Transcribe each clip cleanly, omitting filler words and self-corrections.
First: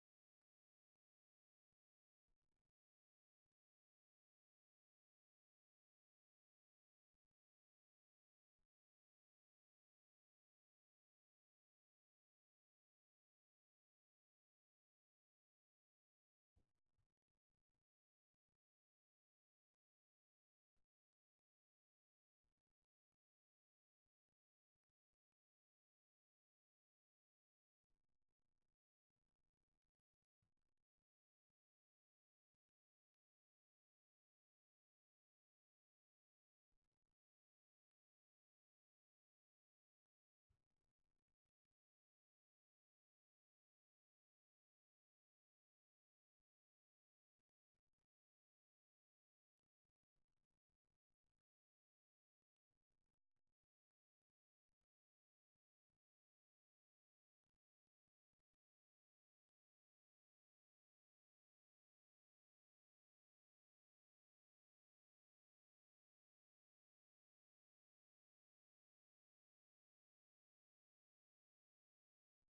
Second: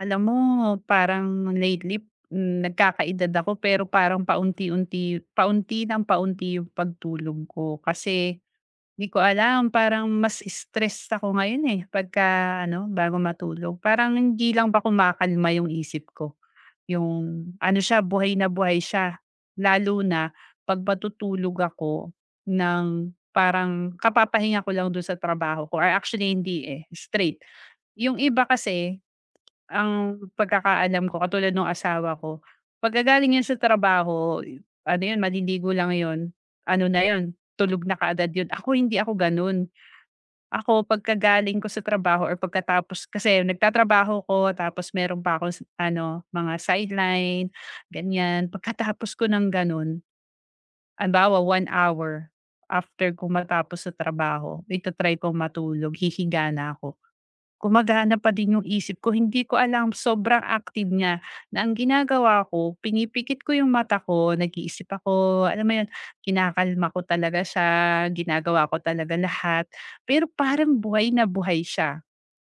Alam mo, parang lately, nagkakaedad ako pero parang paunti-unti paunti ng paunti yung pagtulog ko. Kasi hindi ko alam parang mas stress ako ngayon, eh, pagka ano, bago matulog. Parang hindi lang ba kumakalma yung isip ko, yung ano siya, buhay na buhay siya. Lalo na 'pag matutulog ako ng parang kapapahinga ko lang dun sa trabaho ko or actually hindi, eh, straight. Yung iba kasi ang pagkakaalam ko katulad nung asawa ko, pagkagaling niya sa trabaho, ano yun maliligo lang yun, ano na yun, tulog na kaagad yun. Ako hindi ako ganun. Ako pagkagaling ko sa trabaho or pagkatapos kasi nagtatrabaho ko tapos meron pa akong ano, mga sideline, ganyan. Pagkatapos ko ng ganun, halimbawa 1 hour after ko matapos sa trabaho, ita-try kong matulog, hihiga na ako. Gumagana pa din yung isip ko, hindi ko alam sobrang active niya na ang ginagawa ko, pinipikit ko yung mata ko, nag-iisip ako, alam mo yun, kinakalma ko talaga siya, ginagawa ko talaga lahat, pero parang buhay na buhay siya.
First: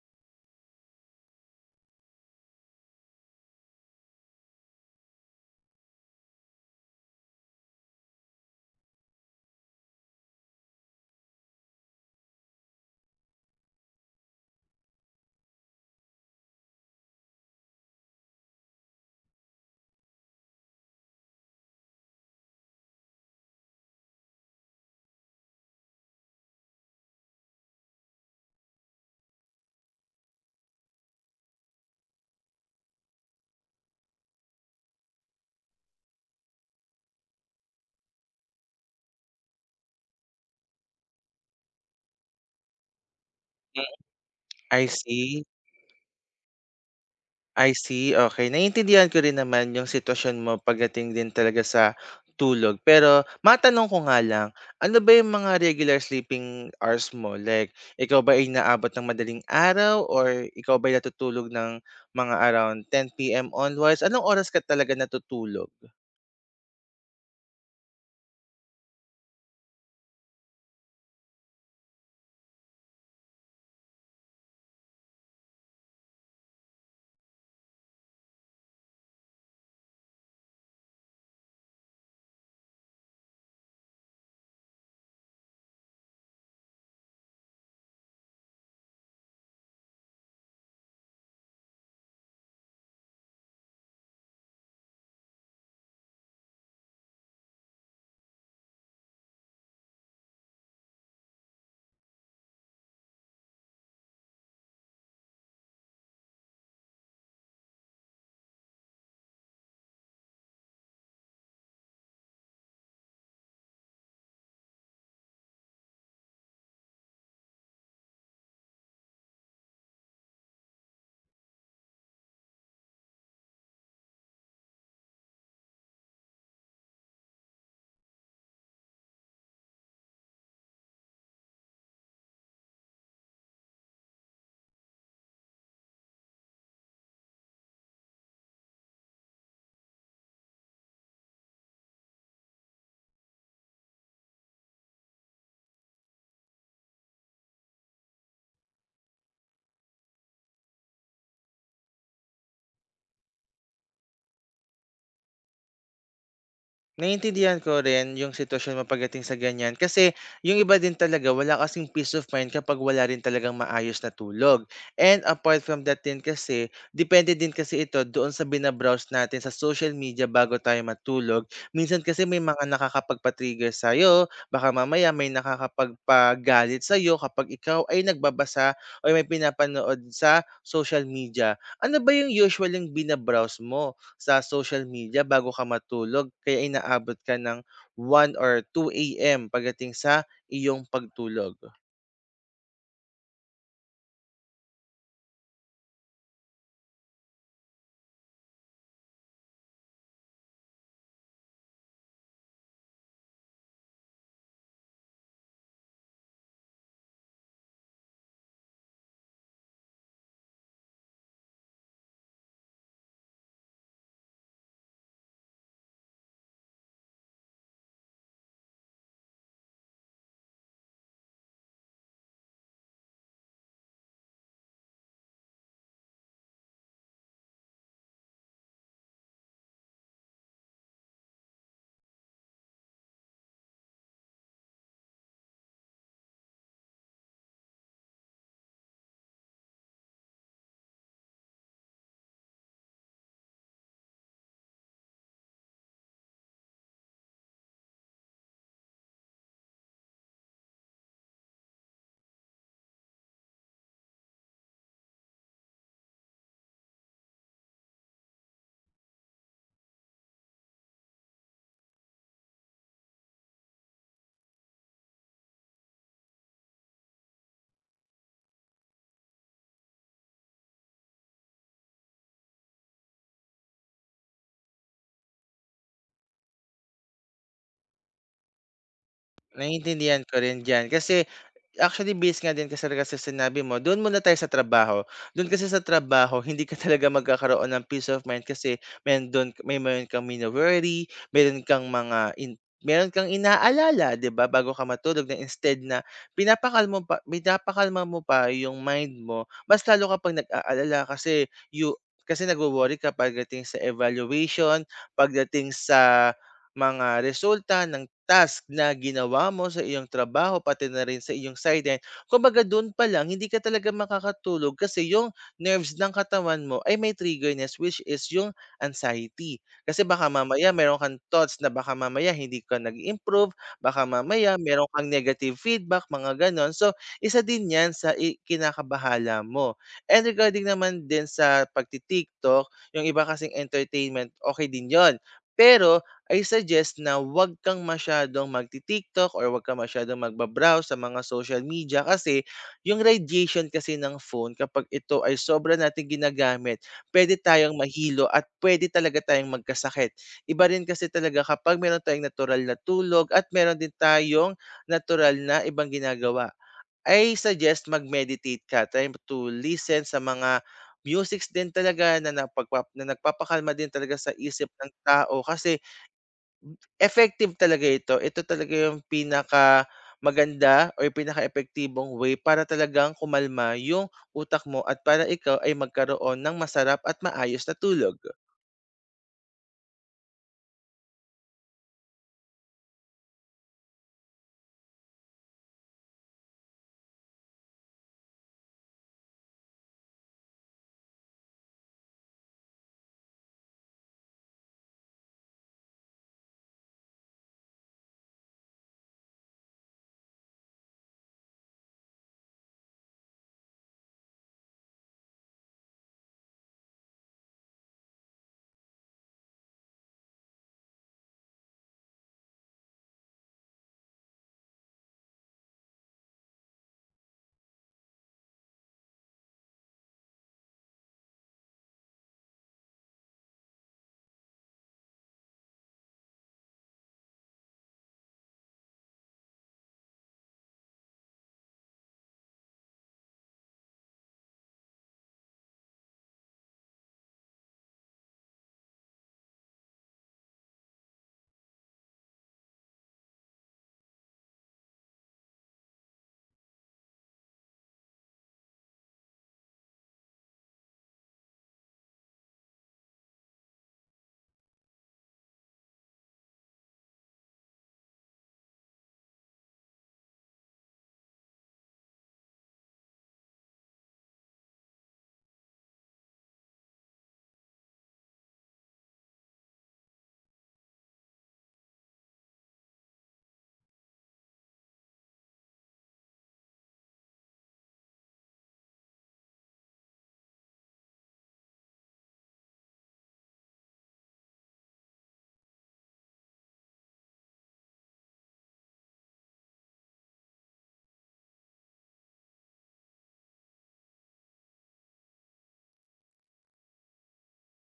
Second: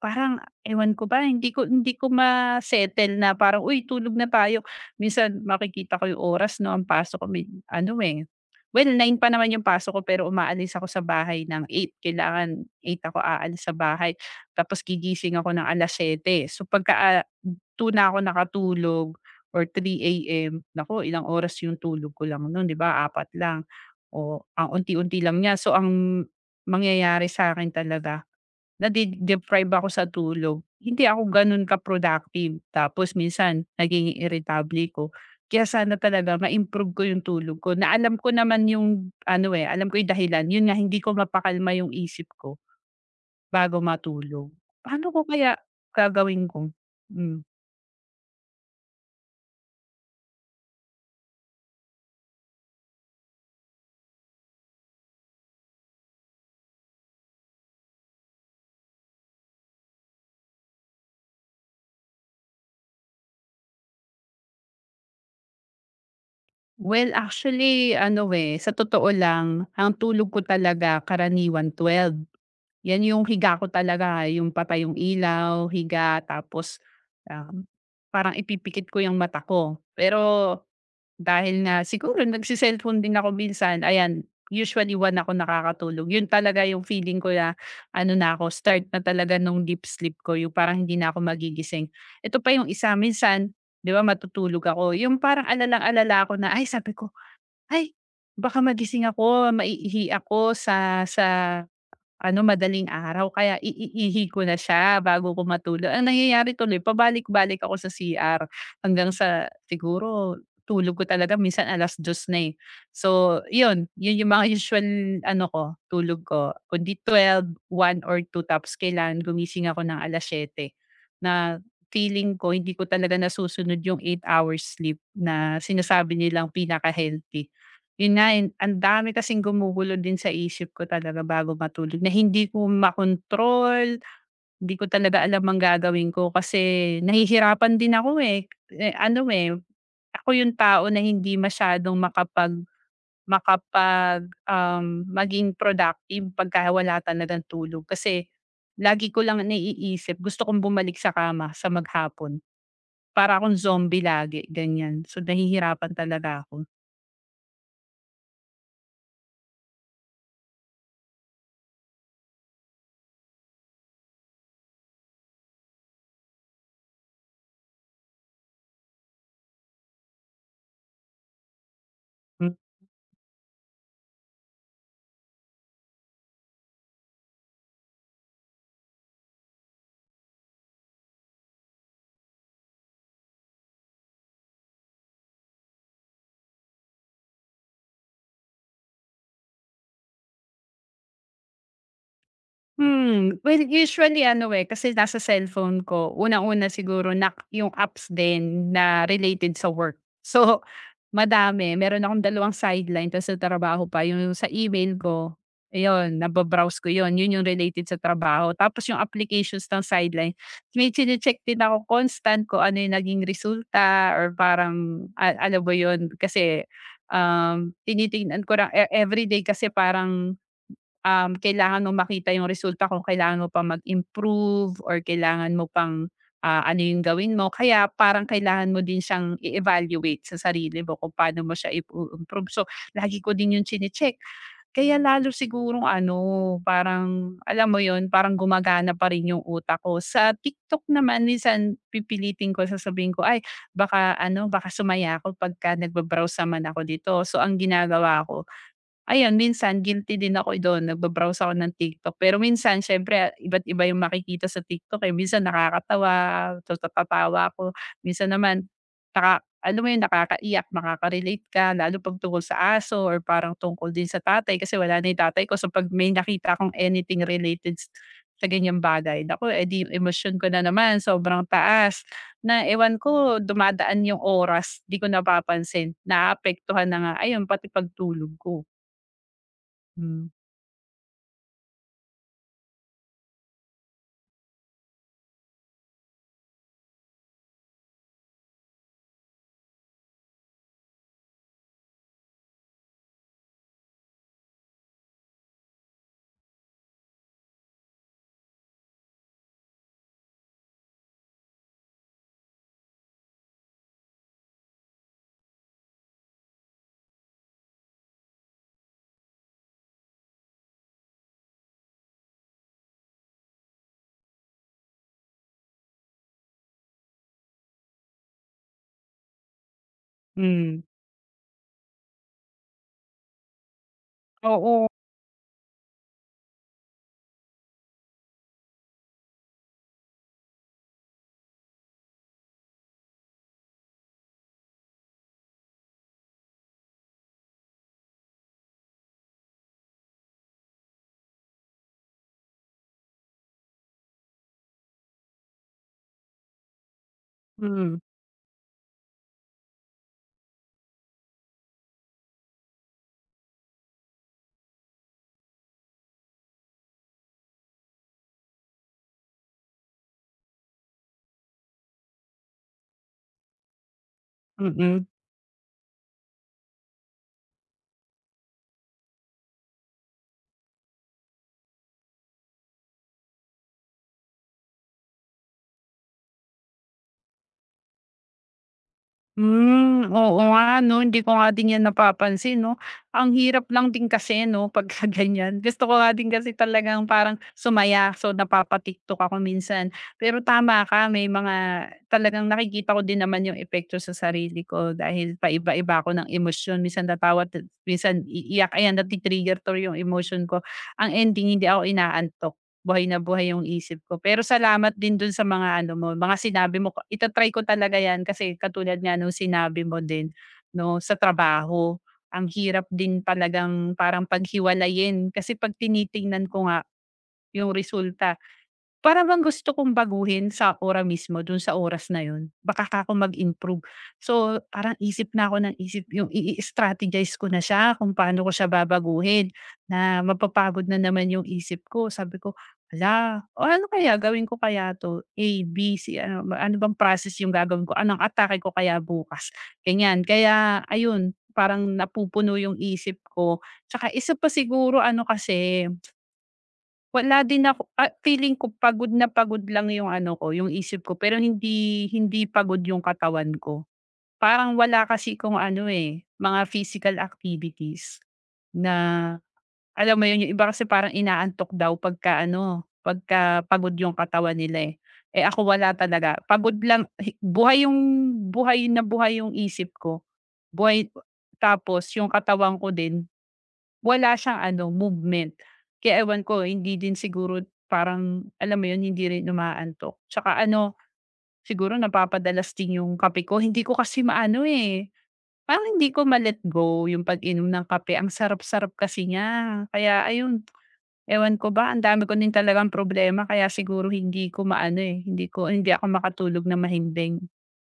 Parang ewan ko ba, hindi ko ma-settle na parang, "Uy, tulog na tayo." Minsan makikita ko yung oras 'no, ang pasok ko may ano, eh, well 9 pa naman yung pasok ko pero umaalis ako sa bahay ng 8. Kailangan 8 ako aalis sa bahay tapos gigising ako ng 7:00. So pagka, 2 na ako nakatulog or 3 AM, naku ilang oras yung tulog ko lang noon 'di ba, apat lang. O ang unti-unti lang niya. So ang mangyayari sa akin talaga, nade-deprive ako sa tulog. Hindi ako gano'n ka-productive tapos minsan naging irritable ko. Kaya sana talaga ma-improve ko yung tulog ko na alam ko naman yung ano, eh, alam ko yung dahilan. Yun nga hindi ko mapakalma yung isip ko bago Hmm, matulog. I Paano ko see, kaya gagawin ko? Hmm. I see, okey. Naiintindihan ko rin naman yung sitwasyon mo pagdating din talaga sa tulog. Pero matanong ko nga lang, ano ba yung mga regular sleeping hours mo? Like, ikaw ba ay inaabot ng madaling araw or ikaw ba'y natutulog ng mga around 10 p.m. onwards? Anong oras ka talaga natutulog? Well, actually ano, eh, sa totoo lang ang tulog ko talaga karaniwan 12. Yan yung higa ko talaga, yung patay yung ilaw, higa tapos, um, parang ipipikit ko yung mata ko. Pero dahil na siguro din ako minsan, ayan, usually 1 ako nakakatulog. Yun talaga yung feeling ko na ano na ako, start na talaga nung deep sleep ko, yung parang hindi na ako magigising. Ito pa yung isa, minsan 'di ba matutulog ako, yung parang alalang-alala ako na, ay sabi ko, "Ay baka magising ako, maiihi ako sa" ano, madaling araw kaya iiihi ko na siya bago ko matulog. Ang nangyayari tuloy pabalik-balik ako sa CR hanggang sa siguro tulog ko talaga minsan 2:00 na, eh. So yun, yun yung mga usual ano ko, tulog ko. Kundi 12, 1 or 2 tops, kailangan gumising ako ng 7:00 na feeling ko hindi ko talaga nasusunod yung 8 hours sleep na sinasabi nilang pinaka-healthy. Yun nga, eh, ang dami kasing gumugulo din sa isip ko talaga bago matulog na hindi ko makontrol, hindi ko talaga alam ang gagawin ko kasi nahihirapan din ako, eh. Eh, ano, eh, ako yung tao na hindi masyadong makapag makapag, um, maging productive pagka wala talaga ng tulog kasi lagi ko lang naiisip gusto kong bumalik sa kama sa maghapon. Para akong zombie lagi, ganyan. So, nahihirapan talaga ako. Naiintindihan ko rin yung sitwasyon mo pagdating sa ganyan kasi yung iba din talaga wala kasing peace of mind kapag wala rin talagang maayos na tulog. And apart from that din kasi, depende din kasi ito doon sa binabrowse natin sa social media bago tayo matulog. Minsan kasi may mga nakakapagpa-trigger sa'yo, baka mamaya may nakakapagpagalit sa'yo kapag ikaw ay nagbabasa o may pinapanood sa social media. Ano ba yung usual yung binabrowse mo sa social media bago ka matulog kaya inaabot ka ng one or 2 a.m. pagdating sa iyong pagtulog? Well usually ano, eh, kasi nasa cellphone ko unang-una siguro na yung apps din na related sa work. So, madami meron akong dalawang sideline tas sa trabaho pa yung sa email ko, ayun naba-browse ko yun, yun yung related sa trabaho. Tapos yung applications ng sideline, may chine-check din ako constant ko ano yung naging resulta or parang a alam mo yun kasi, tinitingnan ko lang e everyday kasi parang kailangan mo makita yung resulta kung kailangan mo pa mag-improve or kailangan mo pang, ano yung gawin mo. Kaya parang kailangan mo din siyang i-evaluate sa sarili mo kung paano mo siya i-improve. So, lagi ko din yun chine-check. Kaya lalo siguro ano, parang alam mo yon parang gumagana pa rin yung utak ko. Sa TikTok naman minsan pipilitin ko, sasabihin ko, "Ay baka ano, baka sumaya ako pagka nagba naman ako dito." So, ang ginagawa ko, ayun, minsan guilty din ako do'n, nagbabrowse ako ng TikTok. Pero minsan siyempre iba't iba yung makikita sa TikTok, eh. Minsan nakakatawa, tatatawa ako, minsan naman naka alam mo yun, nakakaiyak, makaka-relate ka lalo 'pag tungkol sa aso or parang tungkol din sa tatay kasi wala na yung tatay ko. So 'pag may nakita akong anything related sa ganyang bagay, naku, eh, di emosyon ko na naman sobrang taas na ewan ko dumadaan yung oras, di ko napapansin, naapektuhan na nga, ayun, pati pagtulog ko. Naiintindihan Hmm, ko rin diyan kasi. Actually, based nga din kasi talaga sa sinabi mo, doon muna tayo sa trabaho. Doon kasi sa trabaho, hindi ka talaga magkakaroon ng peace of mind kasi may doon, may meron kang mini-worry, meron kang mga in, meron kang inaalala, 'di ba, bago ka matulog na instead na pinapakalma mo pa yung mind mo, mas lalo kapag nag-aalala kasi nagwo-worry ka pagdating sa evaluation, pagdating sa mga resulta ng task na ginawa mo sa iyong trabaho, pati na rin sa iyong sideline. Kumbaga doon pa lang, hindi ka talaga makakatulog kasi yung nerves ng katawan mo ay may triggerness, which is yung anxiety. Kasi baka mamaya hmm. meron kang thoughts na baka mamaya hindi ka nag-improve, baka mamaya meron Oo, kang negative feedback, mga ganon. So, isa din yan sa kinakabahala mo. And regarding naman din sa pagti-TikTok, yung iba kasing entertainment, okay din yon, pero I suggest na huwag kang masyadong magti-TikTok or huwag kang masyadong magba sa mga social media kasi yung radiation kasi ng phone kapag ito ay sobra nating ginagamit, pwede tayong hmm, mahilo at pwede talaga tayong magkasakit. Iba rin kasi talaga kapag meron tayong natural na tulog at meron din tayong natural na ibang ginagawa. I suggest mag-meditate ka, try to listen sa mga musics din talaga na napagpap na nagpapakalma din talaga sa isip ng mm. tao kasi effective talaga ito. Ito talaga yung pinaka maganda o yung pinaka epektibong way para talagang kumalma yung utak mo at para ikaw ay magkaroon ng masarap at maayos na tulog. Hmm, oo nga 'no, hindi ko nga din 'yan napapansin 'no. Ang hirap lang din kasi 'no pagka ganyan. Gusto ko nga din kasi talagang parang sumaya, so napapa-TikTok ako minsan. Pero tama ka, may mga talagang nakikita ko din naman yung epekto sa sarili ko dahil paiba-iba ako ng emosyon. Minsan natawa, minsan iiyak, ayan nati-trigger 'to yung emotion ko. Ang ending hindi ako inaantok. Buhay na buhay yung isip ko. Pero salamat din dun sa mga ano mo, mga sinabi mo. Ita-try ko talaga yan kasi katulad nga nung sinabi mo din 'no, sa trabaho. Ang hirap din talagang parang paghiwalayin kasi 'pag tinitingnan ko nga yung resulta para bang gusto kong baguhin sa ora mismo, dun sa oras na yun, baka ka ako mag-improve. So, parang isip na ako ng isip yung i strategize ko na siya kung paano ko siya babaguhin na mapapagod na naman yung isip ko. Sabi ko, ala, o ano kaya gawin ko kaya 'to, A, B, C, ano bang process yung gagawin ko, anong atake ko kaya bukas?" Ganyan. Kaya ayun, parang napupuno yung isip ko. Tsaka isa pa siguro ano kasi wala din ako ah, feeling ko pagod na pagod lang yung ano ko, yung isip ko pero hindi hindi pagod yung katawan ko. Parang wala kasi akong ano, eh, mga physical activities na alam mo yun, yung iba kasi parang inaantok daw pagka ano, pagka pagod yung katawan nila, eh. Eh, ako wala talaga, pagod lang buhay yung buhay na buhay yung isip ko, buhay tapos yung katawan ko din wala siyang ano, movement. Kaya ewan ko hindi din siguro parang alam mo yun, hindi rin umaantok. Tsaka ano, siguro napapadalas din yung kape ko. Hindi ko kasi maano, eh, parang hindi ko ma-let go yung pag-inom ng kape. Ang sarap-sarap kasi niya. Kaya ayun, ewan ko ba, ang dami ko din talagang problema kaya siguro hindi ko maano, eh, hindi ko hindi ako makatulog na mahimbing.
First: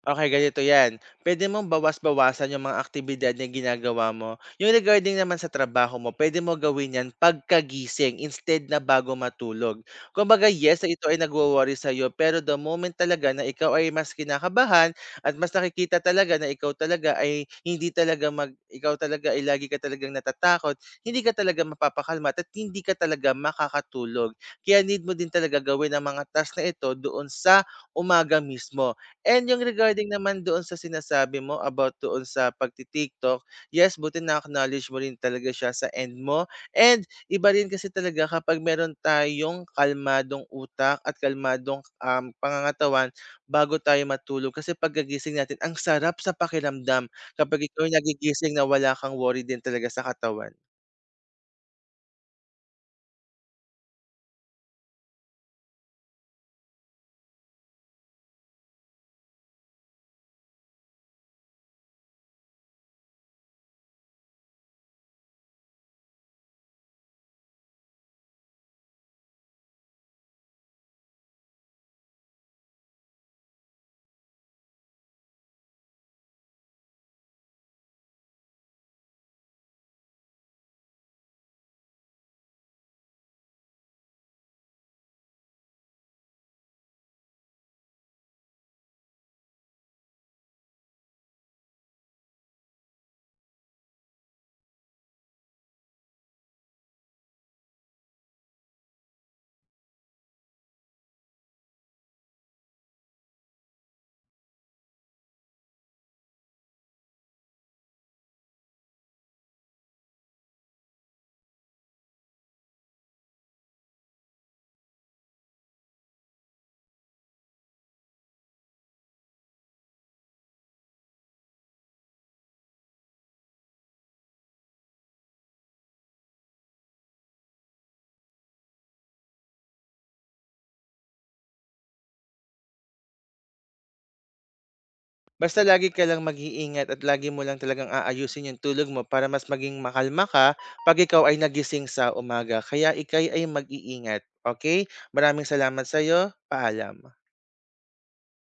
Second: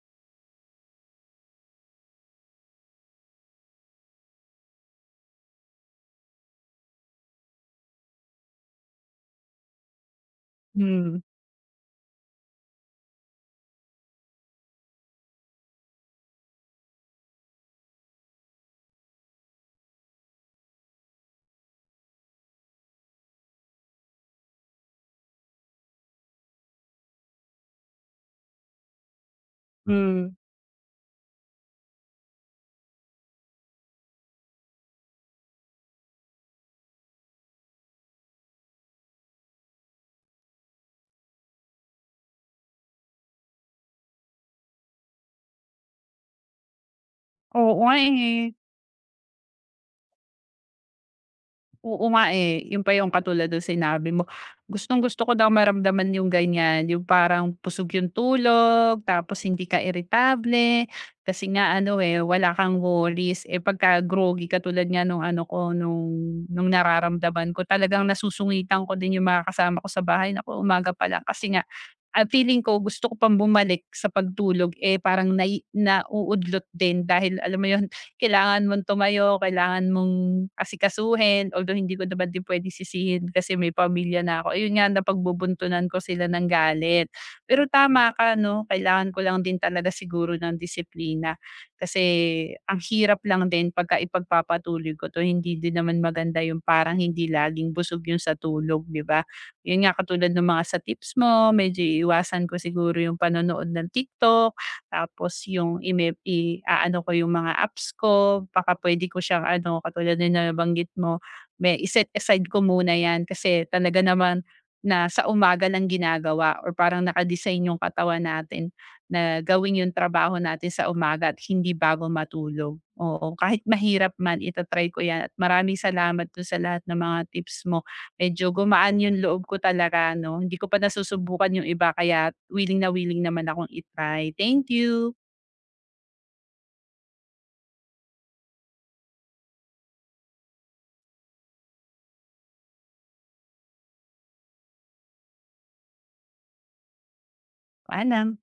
Okey, ganito 'yan. Puwede mong bawas-bawasan yung mga aktibidad na ginagawa mo. Yung regarding naman sa trabaho mo, puwede mo gawin 'yan pagkagising instead na bago matulog. Kumbaga, yes, ito Hmm. ay nagwo-worry sa'yo, pero the moment talaga na ikaw ay mas kinakabahan at mas nakikita talaga na ikaw talaga ay lagi ka talagang natatakot, hindi ka talaga mapapakalma at hindi ka talaga makakatulog. Kaya need mo din talaga gawin ang mga task na ito doon sa umaga mismo. And yung regarding Hmm. naman doon sa sinasabi mo about doon sa pagti-TikTok, yes, buti na-acknowledge mo rin talaga siya sa end mo. And iba rin kasi talaga kapag meron tayong kalmadong utak at kalmadong, pangangatawan bago tayo matulog. Kasi pagkagising natin ang sarap sa pakiramdam kapag Oo ikaw nga, ay eh. nagigising na wala kang worry din talaga sa katawan. Oo nga, eh, yun pa yung katulad nung sinabi mo. Gustong-gusto ko daw maramdaman yung ganyan, yung parang pusog yung tulog, tapos hindi ka irritable. Kasi nga ano, eh, wala kang worries. Eh, pagka groggy katulad nga nung ano ko, nung nararamdaman ko, talagang nasusungitan ko din yung mga kasama ko sa bahay, naku umaga pa lang kasi nga ah, feeling ko gusto ko pang bumalik sa pagtulog, eh, parang nauudlot din dahil alam mo 'yun, kailangan mong tumayo, kailangan mong asikasuhin, although hindi ko naman din puwedeng sisihin kasi may pamilya na ako. Ayun nga napagbubuntunan ko sila ng galit. Pero tama ka 'no, kailangan ko lang din talaga siguro ng disiplina kasi ang hirap lang din pagka ipagpapatuloy ko 'to, hindi din naman maganda yung parang hindi laging busog yung sa tulog, 'di ba? Yun nga, katulad nung mga sa tips mo, medyo iiwasan ko siguro yung panonood ng TikTok, tapos yung i-aano ko yung mga apps ko, baka puwede ko siyang ano, katulad na nabanggit mo, may i-set aside ko muna 'yan kasi talaga naman na sa umaga lang ginagawa or parang naka yung katawan natin na gawin yung trabaho natin sa umaga at hindi bago matulog. Oo, kahit mahirap man itatry ko 'yan at maraming salamat dun sa lahat ng mga tips mo. Medyo gumaan yung loob ko talaga 'no, hindi ko pa nasusubukan yung iba kaya willing na willing naman akong itry. Thank you. Basta lagi ka lang mag-iingat at lagi mo lang talagang aayusin yung tulog mo para mas maging makalma ka 'pag ikaw ay nagising sa umaga. Kaya ika'y ay mag-iingat, okay. Maraming salamat sa iyo, paalam. Paalam.